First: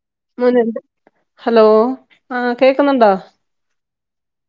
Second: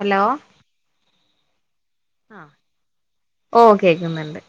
Hello hello ആഹ് കേക്കുന്നുണ്ടോ? ഓഹ്, കേക്കുന്നുണ്ട്.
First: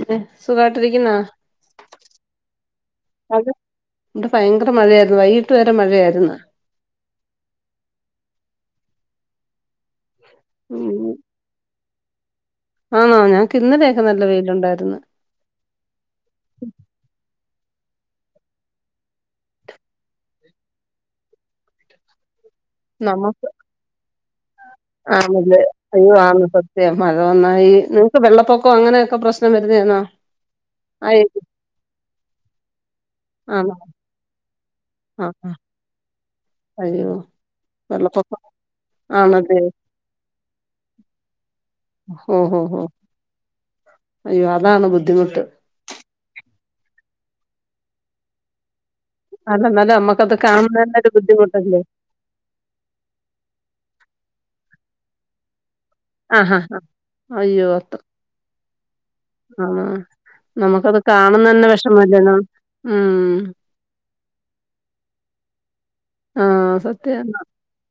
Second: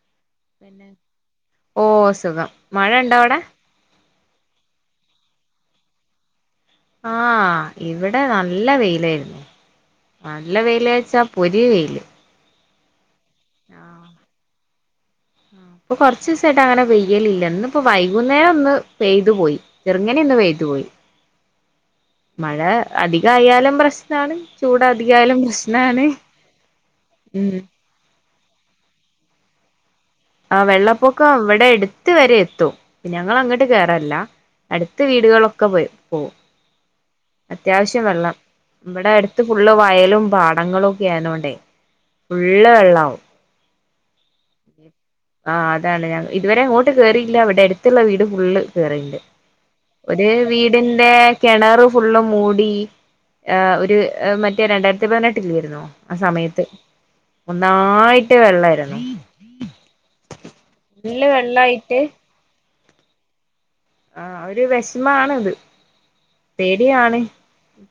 ഏഹ്. ഓഹ് സുഖം, മഴണ്ടോ അവടെ? ഇവടെ ഭയങ്കര മഴയായിരുന്നു, വൈകിട്ട് വരെ മഴയായിരുന്ന്. ആഹ് ഇവടെ നല്ല വെയിലായിരുന്നു. നല്ല വെയിൽ ഉം വച്ചാ പൊരി വെയില്. ആണോ ഞങ്ങക്ക് ഇന്നലെയൊക്കെ ആഹ് നല്ല വെയിലുണ്ടായിരുന്ന്. ആഹ് ഇപ്പൊ കൊർസായിട്ട് അങ്ങനെ പെയ്യലില്ല ഇന്ന് ഇപ്പ വൈകുന്നേരം ഒന്ന് പെയ്തു പോയി. ചെറുങ്ങനെ ഒന്ന് പെയ്തു പോയി മഴ അധികയാലും പ്രശ്നാണ്. ചൂട് അധികായാലും ആണല്ലെ പ്രശ്നാണ് അയ്യോ ആന്ന് സത്യം മഴ ഉം ഒന്നായി വെള്ളപോക്കം അങ്ങനെയൊക്കെ പ്രശ്നം വരുന്നേ ആന്നോ? ആഹ് വെള്ളപ്പൊക്കം വടെ എടുത്ത് വരെ എത്തും. ഞങ്ങൾ അങ്ങോട്ട് ആണോ കേറല്ല അടുത്ത ആഹ് ആഹ് വീടുകളൊക്കെ പോയി പോവും അയ്യോ അത്യാവശ്യം വെള്ളം വെള്ളപ്പൊക്കം ഇവിടെ അടുത്ത് ആണല്ലേ ഫുള്ള് വയലും പാടങ്ങളും ഒക്കെ ആയിരുന്നോണ്ടേ ഓഹോ ഹോ ഫുള്ള് ഹോ. വെള്ളാവും അയ്യോ അതാണ് ബുദ്ധിമുട്ട് ആഹ് അതാണ് ഞാൻ ഇതുവരെ ഇങ്ങോട്ട് കേറിയിട്ടില്ല ഇവിടെ അടുത്തുള്ള വീട് ഫുള്ള് കേറിയിട്ട്ണ്ട് അല്ല എന്നാലും ഒരു നമ്മക്കത് കാണുന്നതന്നെ ഒരു വീടിന്റെ ബുദ്ധിമുട്ടല്ലേ കിണറ് ഫുള്ള് മൂടി ആഹ് ഒരു മറ്റേ രണ്ടായിരത്തി പതിനെട്ട് ഇല്ലെരുന്നോ? ആ ആഹ് സമയത്ത് ആഹ് നന്നായിട്ട് വെള്ളമായിരുന്നു. ആഹ് നമുക്കത് കാണന്ന് തന്നെ വെള്ളായിട്ട് വിഷമല്ലേന്ന് ആഹ് ഒരു വിഷമാണ ഇത് ആഹ് സത്യാണ്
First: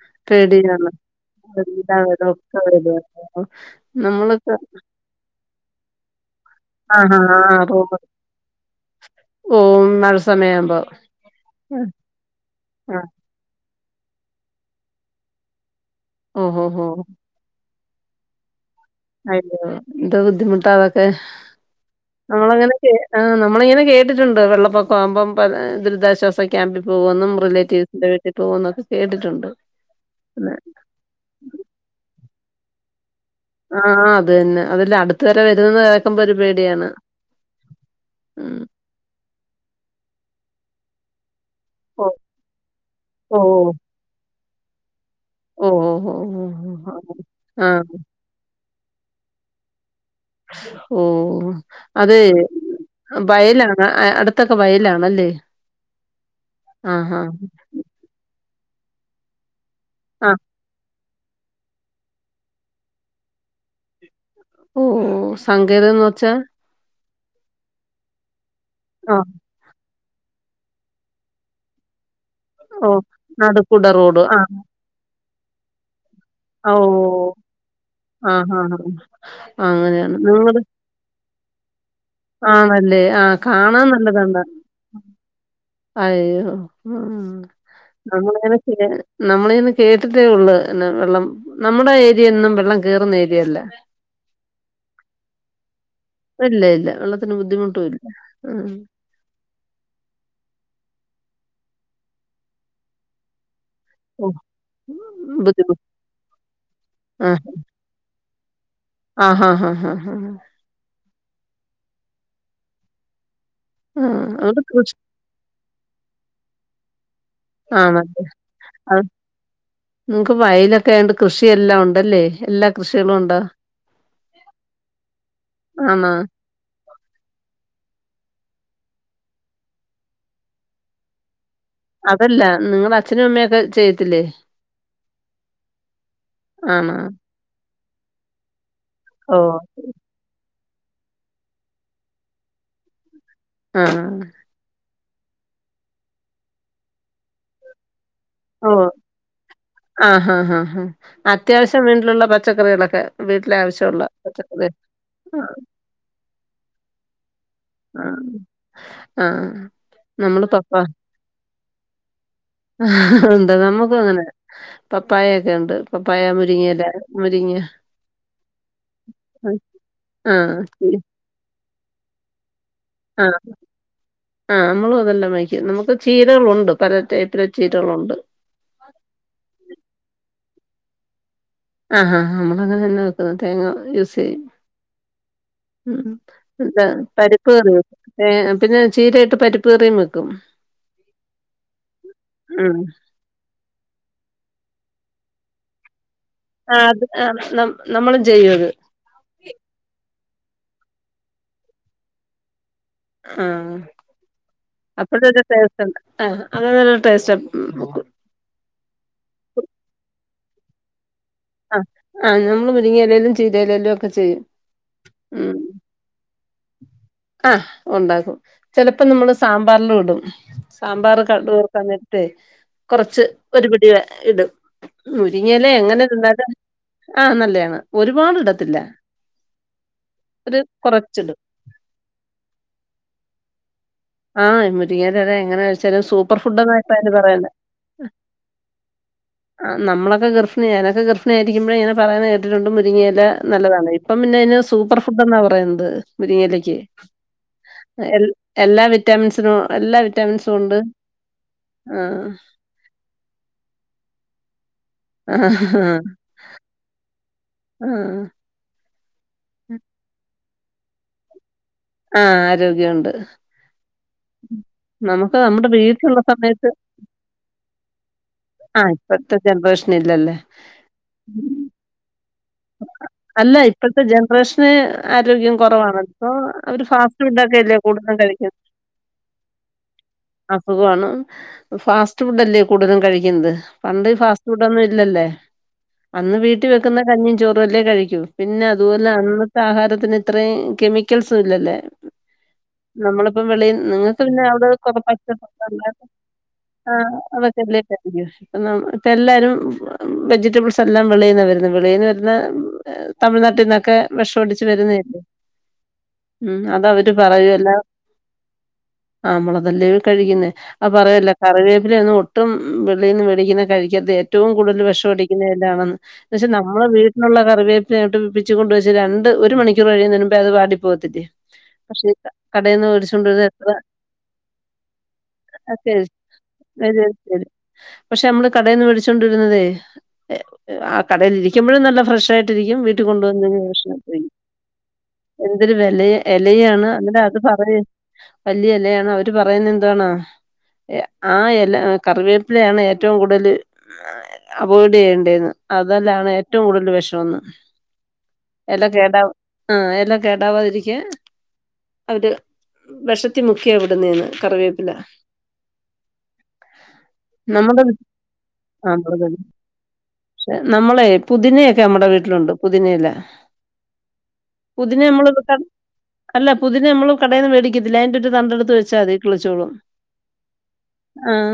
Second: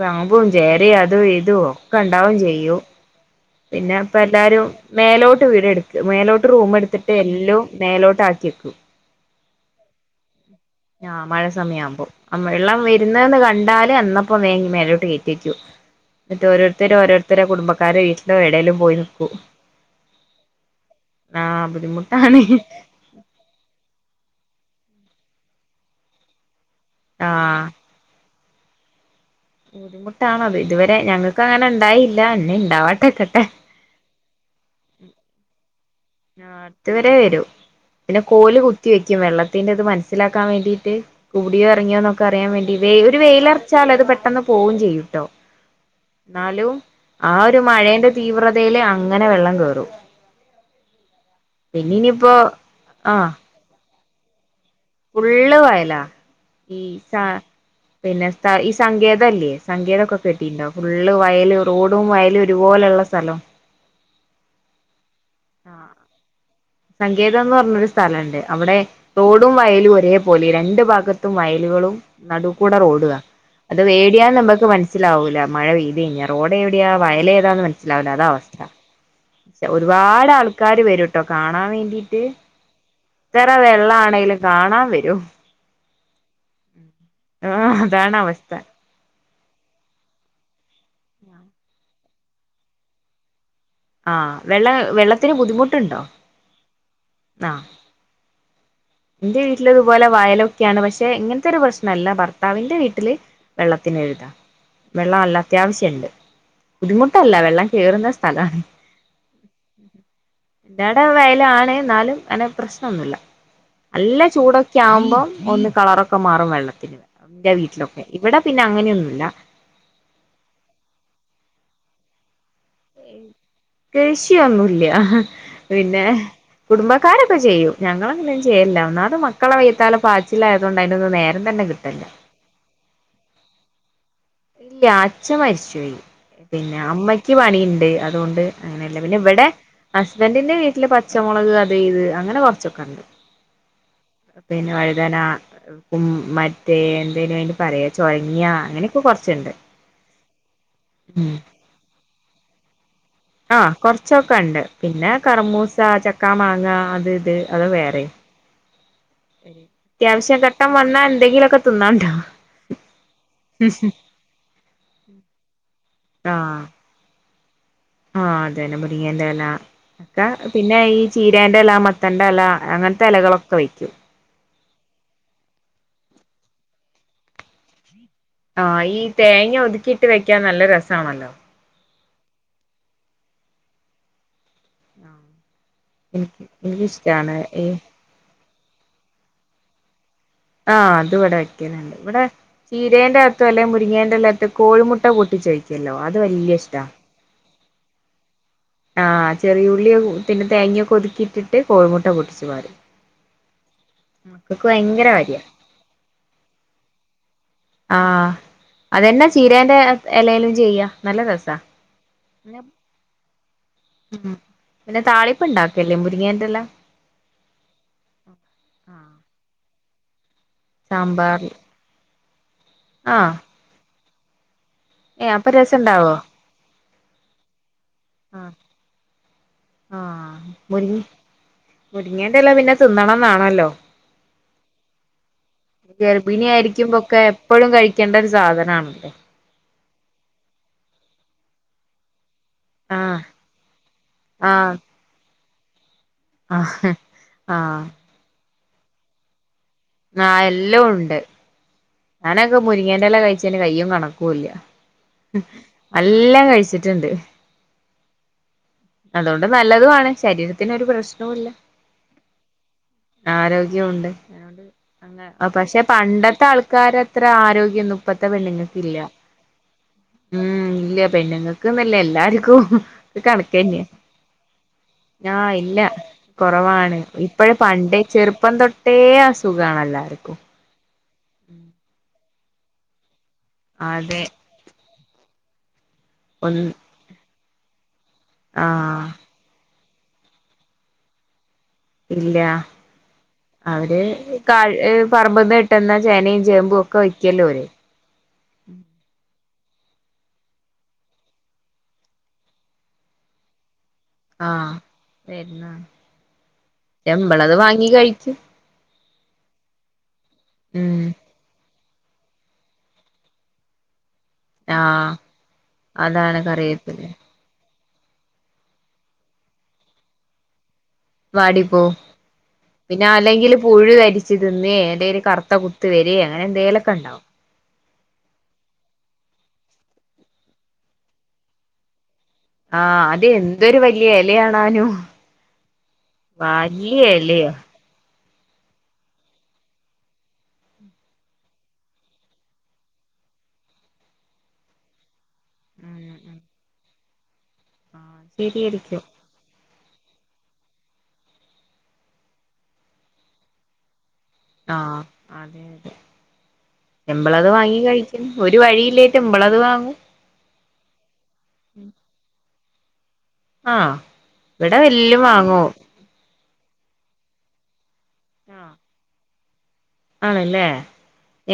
പാമ്പും, പേടിയാണ് ചേരയും അതും ഇതും എല്ലാ ഒക്കെ വരും ഉണ്ടാവും ഒക്കെ ചെയ്യൂ വരുവല്ലോ പിന്നെ ഇപ്പ നമ്മളൊക്കെ എല്ലാരും മേലോട്ട് വീട് എടുക്ക മേലോട്ട് റൂം എടുത്തിട്ട് ആഹ് എല്ലാം മേലോട്ട് ആക്കി വക്കും. ഓ മഴ സമയാവുമ്പോ ആ മഴ സമയം ആവുമ്പോ വെള്ളം ആഹ് വരുന്നെന്ന് കണ്ടാല് അ- അപ്പൊ മേലോട്ട് കയറ്റി വെക്കും മറ്റേ ഓഹ് ഓഹ് ഓരോരുത്തര് ഓഹ് ഓരോരുത്തരുടെ കുടുംബക്കാർ വീട്ടിലോ എവിടേലും പോയി നിക്കു അയ്യോ എന്താ ബുദ്ധിമുട്ട അതൊക്കെ ആ ബുദ്ധിമുട്ടാണ് നമ്മൾങ്ങനെയൊക്കെ ആഹ് നമ്മളിങ്ങനെ കേിട്ടുണ്ട് വെള്ളപ്പൊക്ക ആവുമ്പം ദുരിതാശ്വാസ ക്യാമ്പിൽ ആ പോകുമെന്നും റിലേറ്റീവ്സിന്റെ വീട്ടിൽ പോകുന്നൊക്കെ കേട്ടിട്ടുണ്ട്. പിന്നെ ബുദ്ധിമുട്ടാണത് ഇതുവരെ ഞങ്ങൾക്ക് അങ്ങനെ ഉണ്ടായില്ല എന്നന്നെ ഉണ്ടാവാട്ടെക്കട്ടെ ആഹ് അത് തന്നെ അതല്ല അടുത്ത വരെ വരുമെന്ന് അടുത്ത് വരെ വരൂ പിന്നെ ഉം കോല് കുത്തി വെക്കും വെള്ളത്തിന്റെ അത് മനസ്സിലാക്കാൻ വേണ്ടീട്ട് കൂടിയോ ഓഹ് ഇറങ്ങിയോന്നൊക്കെ അറിയാൻ വേണ്ടി ഒരു ഓഹ് വെയിലറച്ചാൽ അത് പെട്ടെന്ന് പോകും ചെയ്യൂട്ടോ ഓഹ് ഓഹ് ഓഹ് എന്നാലും ഓഹ് ആ ഒരു ആഹ് മഴന്റെ തീവ്രതയില് അങ്ങനെ വെള്ളം കേറും. ഓ പിന്നെ അതെ ഇനിയിപ്പോ ആഹ് വയലാണ് അടുത്തൊക്കെ വയലാണ് ഫുള്ള് വയലാ ഈ ആഹ് സ ആഹ് പിന്നെ സ് ഈ സങ്കേതംമല്ലേ സങ്കേതമൊക്കെ ആഹ് കെട്ടിട്ടുണ്ടാവും. ഫുള്ള് വയല് റോഡും വയലും ഒരുപോലെയുള്ള സ്ഥലം. ഓ ആഹ് സങ്കേതം എന്ന് വച്ചാ സങ്കേതം എന്ന് പറഞ്ഞരു സ്ഥലം ഉണ്ട് അവിടെ റോ ആഹ് ഡും വയലും ഒരേ പോലെ രണ്ടു ഭാഗത്തും വയലുകളും നടുക്കൂട ഓഹ് റോഡവാ അത് നടുക്കുടെ റോഡ് വേടിയാന്ന് ആഹ് നമ്മക്ക് മനസ്സിലാവൂല്ല മഴ പെയ്തി കഴിഞ്ഞാൽ റോഡ് എവിടെയാ ഓഹ് വയല ഏതാന്ന് മനസ്സിലാവില്ല അത ആഹ് അവസ്ഥ ആഹ് ആഹ് പക്ഷെ അങ്ങനെയാണ് ഒരുപാട് നിങ്ങള് ആൾക്കാര് വരും കാണാൻ വേണ്ടിയിട്ട് ആണല്ലേ ആഹ് കാണാൻ നല്ലത്ണ്ടാ കാണാൻ വരും അയ്യോ ആഹ് അതാണ് അവസ്ഥ നമ്മൾനെ നമ്മളീന്ന് കേട്ടിട്ടേ ഒള്ളു എന്നന്നെ വെള്ളം നമ്മുടെ ഏരിയെന്നും വെള്ളം കേറുന്ന ഏരിയല്ല ആഹ് വെള്ള വെള്ളത്തിന് ബുദ്ധിമുട്ട്ണ്ടോ? ഇല്ല ഇല്ല വെള്ളത്തിന് ബുദ്ധിമുട്ടും ഇല്ല ഇന്റെ വീട്ട്ലിതുപോലെ വയലൊക്കെയാണ് പക്ഷെ ഇങ്ങൻത്തൊരു പ്രശ്നംല്ല ഭർത്താവിന്റെ വീട്ടില് വെള്ളത്തിനെഴുതാ ഓഹ് വെള്ളംല്ല ബുദ്ധിമുട്ട് അത്യാവശ്യണ്ട് ബുദ്ധിമുട്ട് അല്ല ആഹ് വെള്ളം കേറുന്ന സ്ഥല. ആഹ് ഹാ ഹാ ഹാ എന്റെട വയല് ആണ് എന്നാലും അങ്ങനെ പ്രശ്നൊന്നുല്ല. ആഹ് നല്ല അവിടെ ചൂടൊക്കെ കൃഷി ആകുമ്പം ഒന്ന് കളറൊക്കെ മാറും വെള്ളത്തിന്. എന്റെ വീട്ട്ലൊക്കെ ആണല്ലേ ഇവിടെ പിന്നെ അത് അങ്ങനെയൊന്നുല്ല നിങ്ങക്ക് വയലൊക്കെ ആയണ്ട് കൃഷിയെല്ലാം ഉണ്ടല്ലേ എല്ലാ കൃഷികളും ഉണ്ടോ കൃഷിയൊന്നൂല്യ പിന്നെ ആണോ കുടുംബക്കാരൊക്കെ ചെയ്യും ഞങ്ങളങ്ങനെന്നും ചെയ്യേല്ല ഒന്നാമത് മക്കളെ വയ്ത്താല പാച്ചിലായതോണ്ട യ്നൊന്നും നേരംതന്നെ കിട്ടലി അല്ല നിങ്ങടെ അച്ഛനും അമ്മയുംക്കെ ചെയ്യത്തില്ലേ? ഇല്ല്യ അച്ഛ മരിച്ചോയി പിന്നെ ആണോ അമ്മയ്ക്ക് പണിയുണ്ട് അതുകൊണ്ട് അങ്ങനെയല്ല പിന്നെ ഇവടെ ഓഹ് ഹസ്ബന്റിന്റെ വീട്ടില് പച്ചമുളക് അത് ഇത് അങ്ങനെ കൊറച്ചൊക്കെണ്ട് ആഹ് പിന്നെ വഴുതന ഉം മറ്റേ എന്തേയ്നു അയ്നു പറയാ ചൊരങ്ങ്യാ അങ്ങനെ ഓഹ് ആഹ് ഹാ ഹാ ഹാ ഉം അത്യാവശ്യം വീട്ടിലുള്ള പച്ചക്കറികളൊക്കെ വീട്ടിലെ ആഹ് ആവശ്യമുള്ള കൊറച്ചൊക്കെണ്ട് പച്ചക്കറി പിന്നെ ആഹ് കർമൂസ ചക്ക മാങ്ങ അത് ഇത് അത് വേറിം ആഹ് ആഹ് നമ്മള് അത്യാവശ്യഘട്ടം പപ്പാ വന്നാ എന്തെങ്കിലൊക്കെ തിന്നാം അണ്ട ആഹ് ഉണ്ട് നമ്മക്കുംങ്ങനെ പപ്പായെക്കെ ഉണ്ട് പപ്പായ ആഹ് മുരിങ്ങയില മുരിങ്ങ ആഹ് അതന്നെ മുരിങ്ങേന്റെല ഒക്കെ പിന്നെ ആഹ് ഈ ചീരേന്റെല മത്തന്റെല അങ്ങനെ ആഹ് ത്തെലകളൊക്കെ വെയ്ക്കും ആഹ് നമ്മളും അതെല്ലാം വെയ്ക്ക്യും നമുക്ക് ചീരകളുണ്ട് പല ടൈപ്പില് ചീരകളുണ്ട് ആഹ് ഈ തേങ്ങ ഒതുക്കിയിട്ട് വെക്കാൻ നല്ല രസാണല്ലോ ആഹ് ഹാ ഹാ നമ്മളങ്ങനെന്നെ വെക്കുന്നത് തേങ്ങ യൂസെയ്യും ഉം എനിക്ക് എന്താ എനിക്കിഷ്ടാണ് ഈ പരുപ്പകറിയും ഏഹ് പിന്നെ ചീരയിട്ട് പരിപ്പ് കറിയും വെക്കും ആഹ് അത് ഇവടെ വെക്കലിണ്ട് ഇവടെ ഉം ചീരേന്റെ തലേം മുരിങ്ങേന്റെലൊക്കെ കോഴിമുട്ട പൊട്ടിച്ചോയിക്കല്ലോ അത് വല്യ ഇഷ്ടാ ആഹ് അത് ആഹ് നം നമ്മളും ചെയ്യൂത് ആഹ് ചെറിയുള്ളിയും പിന്നെ തേങ്ങ്‌യൊക്കെ ഒതുക്കിയിട്ടിട്ട് കോഴിമുട്ട പൊട്ടിച്ചു പാരും ആഹ് മക്കൾക്ക് ഭയങ്കര അപ്പഴത്തെരു കാര്യാ ടേസ്റ്റ് ഉണ്ട് ആഹ് അത് നല്ല ടേസ്റ്റ് ആഹ് അതന്നെ ചീരേന്റെ എലേലും ചെയ്യാം നല്ല രസ അഹ് അഹ് നമ്മൾ മുരുങ്ങയിലെലും ചീരയിലെലുവൊക്കെ ഉം ചെയ്യും പിന്നെ ഉം താളിപ്പ്ണ്ടാക്കേല്ലേ മുരിങ്ങേന്റെല ആഹ് ഉണ്ടാക്കും ചിലപ്പോ ആഹ് നമ്മള് സാമ്പാർലും ഇടും സാമ്പാർ സാമ്പാറിൽ കടു‌വർ സമയത്തെ കൊറച്ച് ആഹ് ഒരു പിടി ഇടും ഏഹ് അപ്പൊ മുരിങ്ങേല എങ്ങനെ രസണ്ടാവോ തിന്നാലും ആഹ് നല്ലയാണ് ഒരുപാട് ആഹ് ഇടത്തില്ല ആഹ് ഒരു മുരിങ്ങ കൊറച്ചിടും മുരിങ്ങേന്റെല പിന്നെ തിന്നണംന്നാണല്ലോ ആഹ് മുരിങ്ങയിലയില എങ്ങനെ വെച്ചാലും സൂപ്പർ ഗർഭിണി ഫുഡ് എന്നായിപ്പ അതിന് ആയിരിക്കുമ്പൊക്കെ പറയുന്നെ. എപ്പഴും കഴിക്കേണ്ട ഒരു സാധനാണ് ആഹ് നമ്മളൊക്കെ ഗർഭിണി ഞാനൊക്കെ ഗർഭിണി ആയിരിക്കുമ്പോഴിങ്ങനെ പറയിന്ന കേക്കാം കൊണ്ടും ആഹ് മുരിങ്ങിയെല നല്ലതാണ് ഇപ്പം പിന്നെ അയിനെ ആഹ് സൂപ്പർ ഫുഡെന്നാ പറയുന്നത് മുരിങ്ങയിലക്ക് ആഹ് ആഹ് എല്ലാ വിറ്റാമിൻസിനും എല്ലാ ആഹ് വിറ്റാമിൻസും ഉണ്ട് എല്ലോം ആഹ് ഞാനൊക്കെ മുരിങ്ങേന്റെല കഴിച്ചേന് കയ്യും കണക്കൂല്ല ആഹ് നല്ലം കഴിച്ചി ട്ടുണ്ട് ആഹ് അതുകൊണ്ട് നല്ലതുമാണ് ശരീരത്തിനൊരു ഒരു പ്രശ്നവുല്ല ആഹ് ആരോഗ്യമുണ്ട്. ആരോഗ്യമുണ്ട് അതോണ്ട് നമുക്ക് നമ്മുടെ പക്ഷെ വീട്ടിലുള്ള പണ്ടത്തെ ആൾക്കാ സമയത്ത് ക്കാരെ അത്ര ആരോഗ്യൊന്നും ഇപ്പത്തെ പെണ്ണുങ്ങക്ക് ആഹ് ഇല്ല ഇപ്പഴത്തെ ജനറേഷൻ ഇല്ലല്ലേ. ഉം ഇല്ല പെണ്ണുങ്ങക്ക് ന്നല്ല എല്ലാരുക്കും അല്ല കണക്കന്നെയാ ഇപ്പഴത്തെ ജനറേഷന് ഞാ ആരോഗ്യം ഇല്ല കുറവാണ്. ഇപ്പൊ അവര് കുറവാണ് ഫാസ്റ്റ് ഇപ്പഴ് ഫുഡൊക്കെ അല്ലേ പണ്ടേ കൂടുതലും കഴിക്കുന്നത്. ചെറുപ്പംതൊട്ടേ അസുഖാണെല്ലാർക്കും അസുഖവാണ് ഫാസ്റ്റ് ഫുഡ് അല്ലേ കൂടുതലും കഴിക്കുന്നത് പണ്ട് അതെ ഫാസ്റ്റ് ഫുഡൊന്നും ഇല്ലല്ലോ അന്ന് വീട്ടി ഒന്ന് വെക്കുന്ന കഞ്ഞിയും ചോറും അല്ലേ കഴിക്കൂ പിന്നെ ആഹ് അതുപോലെ അന്നത്തെ ആഹാരത്തിന് ഇത്രയും കെമിക്കൽസും ഇല്ലല്ലോ ഇല്ല അവര് നിങ്ങൾക്ക് പിന്നെ കാ അവിടെ എ കുറെ പറമ്പിന്ന് പച്ചക്കറികളുണ്ട് കിട്ടുന്ന ചേനയും ചേമ്പും ഒക്കെ വയ്ക്കൂല്ലോ അവര് ഇപ്പൊ എല്ലാരും വെജിറ്റബിൾസ് എല്ലാം വെളിയിന്നാ വരുന്നെ വെളിയിന്ന് വരു തേ തമിഴ്നാട്ടിന്നൊക്കെ വെഷടിച്ചു ആഹ് വരുന്നേ വരുന്ന ഉം അത അവര് ശമ്പളത് പറയുവല്ലോ വാങ്ങി കഴിക്കും ആ മ്മളതല്ലേ കഴിക്കുന്നേ അപ്പ ഉം പറയുവല്ലോ കറിവേപ്പിലയൊന്നും ട്ടും വെളീന്ന് മേടിക്കുന്ന കഴിക്കത്ത ഏറ്റവും കൂടുതൽ വിഷം ആഹ് അടിക്കുന്ന ഇലാണെന്ന് അതാണ് പക്ഷെ നമ്മള് കറിവേപ്പില വീട് ള്ള കറിവേപ്പ്ലയായിട്ടും പിച്ചി കൊണ്ട് വെച്ച് രണ്ട് ഒരു മണിക്കൂറ് കഴിയുന്നേനുമ്പേ അത് വാടിപ്പോ പോത്തിട്ടീ വാടിപ്പോ പക്ഷേ ഈ ക കടേന്ന് പിന്നെ മേടിച്ചോണ്ടിരുന്ന അല്ലെങ്കിൽ എത്ര പുഴു കരിച്ച് തിന്നേ എന്തേലും കറുത്ത കുത്ത് അതെയതെ വരേ അങ്ങനെ എന്തേലൊക്കെ അതരി ഉണ്ടാവും തരും പക്ഷെ നമ്മള് കടേന്ന് മേടിച്ചൊണ്ടിരുന്നതേ എ ആ കടെലിരിക്കുമ്പോഴും നല്ല ഫ്രഷ് ആയി ട്ടിരിക്കും വീട്ടിൽ ആഹ് അത് കൊണ്ടുവന്നു എന്തൊരു കഴിഞ്ഞാ വലിയ [unintelligible] ഇലയാണാനും എന്തൊരു വെലെ എലയാണ് വലിയ ഇന്നലെ അത് ഇലയാ പറയ വല്ല്യയ എല്ലയാണ് അവര് പറയുന്നത് എന്താണോ യാ ആ എല കറിവേപ്പിലെയാണ് ഏറ്റവും കൂടുതല് അവോയ്ഡ് ചെയ്യേണ്ടെന്ന് ഉം അതല്ലാണ് ഉം ഏറ്റവും കൂടുതല് വിഷന്ന് ആഹ് എല ശരിയായിരിക്കും കേടാവും ആ എല്ലാം കേടാവാതിരിക്കൻ അവര് വെഷത്തി മുക്കിയ ഇവിടുന്നെന്ന് ആഹ് അതെ അതെ എമ്പളത് വാങ്ങി നമ്മുടെ കഴിക്കും ഒരു വഴിയില്ലേറ്റ് മ്മളത് വാങ്ങും ക്ഷേ നമ്മളെ പുതിനനൊയെക്കെ നമ്മടെ വീട്ടിലുണ്ട് പുതിന ഇല ആഹ് ഇവിടെ എല്ലാം വാങ്ങു അല്ല പുതിന നമ്മള് കടെന്ന് മേടിക്കത്തില്ലേ അയിന്റെ ഒരു തണ്ടെടുത്ത് വെച്ചാൽ മതി ക് ളിച്ചോളും ആണ്ല്ലേ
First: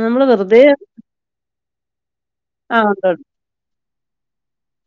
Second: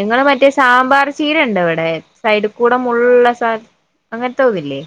ഇങ്ങള് മറ്റെ സാമ്പാർ ചീര ണ്ടോ അവിടെ സൈഡ് കൂടെ ആഹ് ഉണ്ട് മുൾള്ള സാനം അങ്ങനത്തെ ഒവ്‌ല്ലെ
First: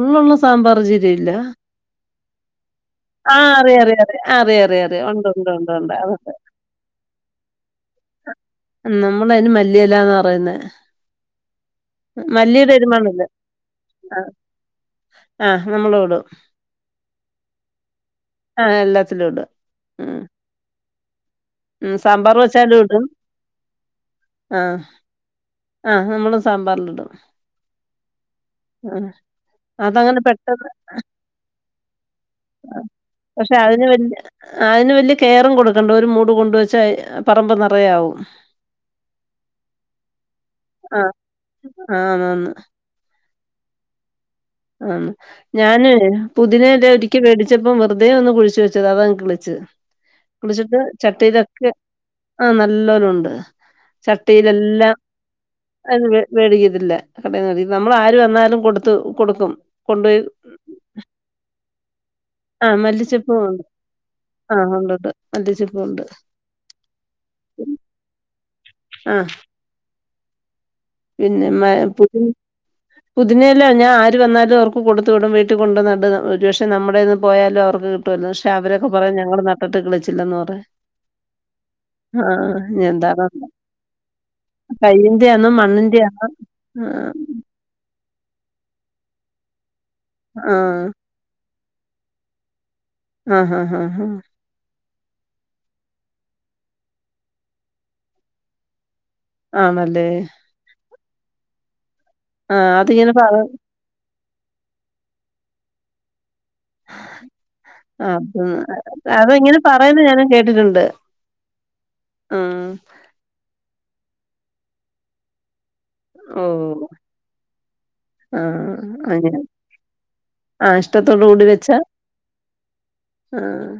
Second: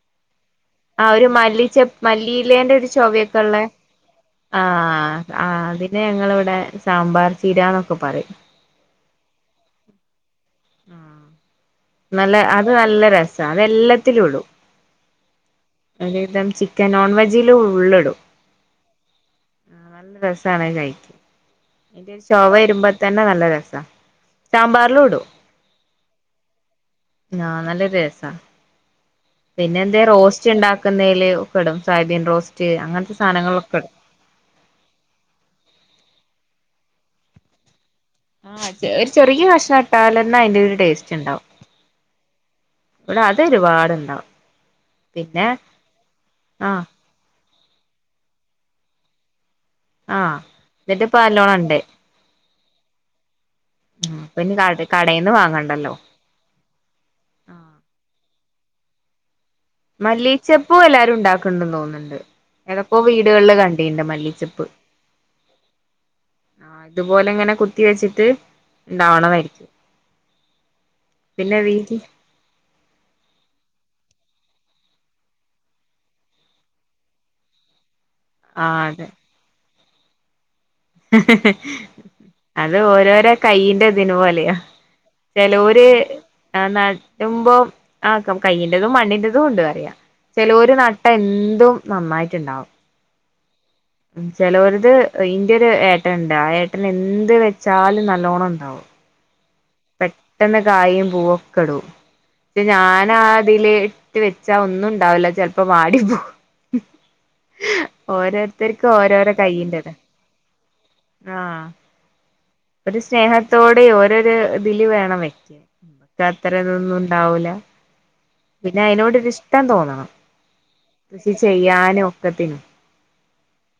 മുള്ളുള്ള സാമ്പാർ ആ ഒരു ചീരയില്ല മല്ലിച്ചെപ്പ് മല്ലിയിലേന്റെ ഒരു ചൊവൊക്കെ ആഹ് ള്ളേ അറിയാം അറിയാം അറിയാം അറിയാം അറിയാം അറിയാം ആഹ് ഉണ്ട് ആ ഉണ്ട് ഉണ്ട് അതിനെ ഉണ്ട് ഞങ്ങളിവിടെ സാമ്പാർ ചീരന്നൊക്കെ പറയും നമ്മളയിന് മല്ലിയല്ലാന്ന് പറയുന്നേ മല്ലിയുടെ ഒരു മണല്ലേ ഞാനെല്ലത്തിലുടും ആഹ് നമ്മു അല്ലെങ്കി തൻ ചിക്കൻ നോൺ വെജിൽ ഉള്ളിടും ആഹ് എല്ലാത്തിലുടും ആ നല്ല രസാണ് അത് കഴിക്കാ ഉം എന്റെ ഒരു സാമ്പാർ ചോവ വെച്ചാലും വരുമ്പോ ഇടും തന്നെ നല്ല രസാ ആഹ് സാമ്പാർലുടും ആഹ് നമ്മളും ആഹ് നല്ല രസാ അഹ് പിന്നെ എന്തെ റോസ്റ്റ് ണ്ടാക്കുന്നെ ലോക്കെടും സോയബീൻ റോസ്റ്റ് ആഹ് അങ്ങനത്തെ പക്ഷെ സാധനങ്ങളിലൊക്കെ അതിന് ഇടും വല്യ അയിന് വല്യ കെയറും കൊടുക്കണ്ട ഒരു മൂട് കൊണ്ടുവച്ചാ പറമ്പ് നെറയെ ആവും ആഹ് ചെ ഒരു ചെറിയ ഭഷണം ഇട്ടൽന്നെ അതിന്റെ ഒരു ആഹ് ടേസ്റ്റ് ണ്ടാവും ആന്നാന്ന് ഇവിടെ അതെരുപാടുണ്ടാവും അം ഞാനേ പുതിനയില ആഹ് ഒരി ക്ക് മേടിച്ചപ്പോ വെറുതെ ഒന്ന് കുഴിച്ചു വെച്ചത് അതങ്ങ് കളിച്ച് ആഹ് കളിച്ചിട്ട് എന്നിട്ടിപ്പ നല്ലോണം ചട്ടിയിലൊക്കെ ഉണ്ട് ആഹ് നല്ലോരുണ്ട് അപ്പൊ ഇനി കട ചട്ടിയിലെല്ലാം കടയിൽന്ന് വാങ്ങണ്ടല്ലോ അതിൻ്റെ മേടിക്കത്തില്ല കടേന്ന് മേടിക്കും നമ്മള് ആര് വന്നാലും കൊടുത്ത് കൊടുക്കും കൊണ്ടുപോയി മല്ലീച്ചെപ്പും എല്ലാരും ഉണ്ടാക്കുന്നുണ്ടന്ന് തോന്നുന്നുണ്ട് ആഹ് എതക്കോ മല്ലിച്ചെപ്പും വീടുകളില് ഉണ്ട് കണ്ടീണ്ട് മല്ലിച്ചെപ്പ് ആഹ് ഉണ്ട് ഉണ്ട് മല്ലിച്ചെപ്പും ഉണ്ട് ആ ഇതുപോലെ ഇങ്ങനെ കുത്തി വെച്ചിട്ട് ആഹ് ഇണ്ടാവണതായിരിക്കും പിന്നെ മ പുതിന പുതയില ഞാൻ ആര് വന്നാലും അവർക്ക് കൊടുത്തു വിടും വീട്ടിൽ കൊണ്ടുനട് ഒരു പക്ഷേ നമ്മടെന്ന് പോയാലും അവർക്ക് കൊടുക്കും ട്ടു വരുന്നേ പക്ഷേ ആഹ് അവരൊക്കെ അതെ പറയുന്നേ ഞങ്ങള് നട്ടിട്ട് കളിച്ചില്ലന്ന് പറയും അത് ആഹ് എന്താണോ ഓരോരോ എന്തോ കൈയിന്റെ ഇതിന് പോലെയാ കയ്യിന്റെയാന്നോ ചില ഒരു മണ്ണിന്റെയാ ആ നട്ടുമ്പം ആഹ് കയ്യിൻ്റെതും മണ്ണിൻ്റെതും ഉണ്ട് പറയാ ചിലൊരു ആഹ് നട്ട എന്തും നന്നായിട്ടുണ്ടാവും ആഹാ ആഹാ ഹാ ചെലോര്ത് ഇൻ്റൊര് ഏട്ടൻണ്ട്. ആ ഏട്ടന് എന്ത് വെച്ചാലും നല്ലോണ്ണം ഉണ്ടാവും. ആണല്ലെ പെട്ടെന്ന് കായും പൂവൊക്കെടൂ ആഹ് അതിങ്ങനെ ഞാനാ പ തില് റ്റ് വെച്ചാ ഒന്നും ഉണ്ടാവില്ല ചെലപ്പം വാടി പോകും. ഓരോരുത്തർക്കും ആഹ് അത് ഓരോരോ ഇങ്ങനെ കൈയിന്റെതാ പറയുന്നെ ഞാനും കേട്ടിട്ടുണ്ട് ആഹ് ഉം ഒരു സ്നേഹത്തോടെ ഓരൊരു ഇതില് വേണം വ്യക്കാൻ ക്കത്ര ഓഹ് ഇതൊന്നും ഇണ്ടാവൂല. ആഹ് പിന്നെ അയ്നോടൊര് അങ്ങനെ ഇഷ്ടം തോന്നണം. ആഹ് ഇഷ്ടത്തോടു കൃഷി കൂടി വെച്ചാ ചെയ്യാനും ഒക്കെത്തിനും. ആഹ്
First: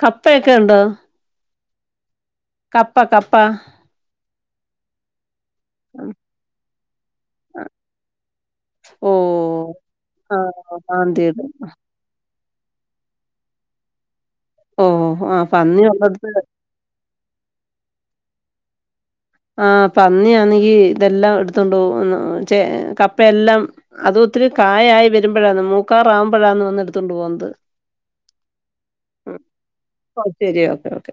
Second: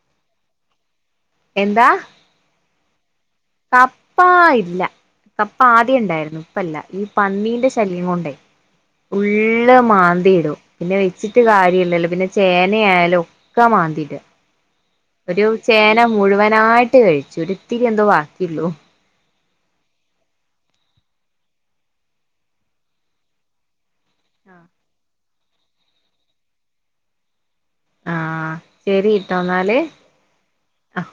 കപ്പയൊക്കെ ഉണ്ടോ എന്താ കപ്പ കപ്പ കപ്പ ഇല്ല. കപ്പ ആദ്യം ഇണ്ടായിരുന്നു ഇപ്പയില്ല ഈ പന്നീന്റെ ശല്യം കൊണ്ടേ ഓഹ് ഉള്ള് മാന്തി ഇടും ആഹ് പിന്നെ വെച്ചിട്ട് മാന്തിയിടും കാര്യല്ലല്ലോ. പിന്നെ ചേനയായാലും ഒക്കെ മാന്തിടാ ഓഹ് ഒരു ആഹ് പന്നി ചേന ഉള്ളത് മുഴുവനായിട്ട് കഴിച്ചു ഒരിത്തിരി എന്തോ ബാക്കിള്ളൂ ആഹ് പന്നിയാന്നെങ്കി ഇതെല്ലാം എടുത്തോണ്ട്പോവും ചെ കപ്പയെല്ലാം അത് ഒത്തിരി കായായി വരുമ്പോഴാന്ന് മൂക്കാറാകുമ്പഴാന്ന് വന്ന് എടുത്തൊണ്ട് പോകുന്നത്. ആഹ് ശരിട്ടൊന്നാല് ഓഹ് ശെരി ഓക്കെ ഓക്കെ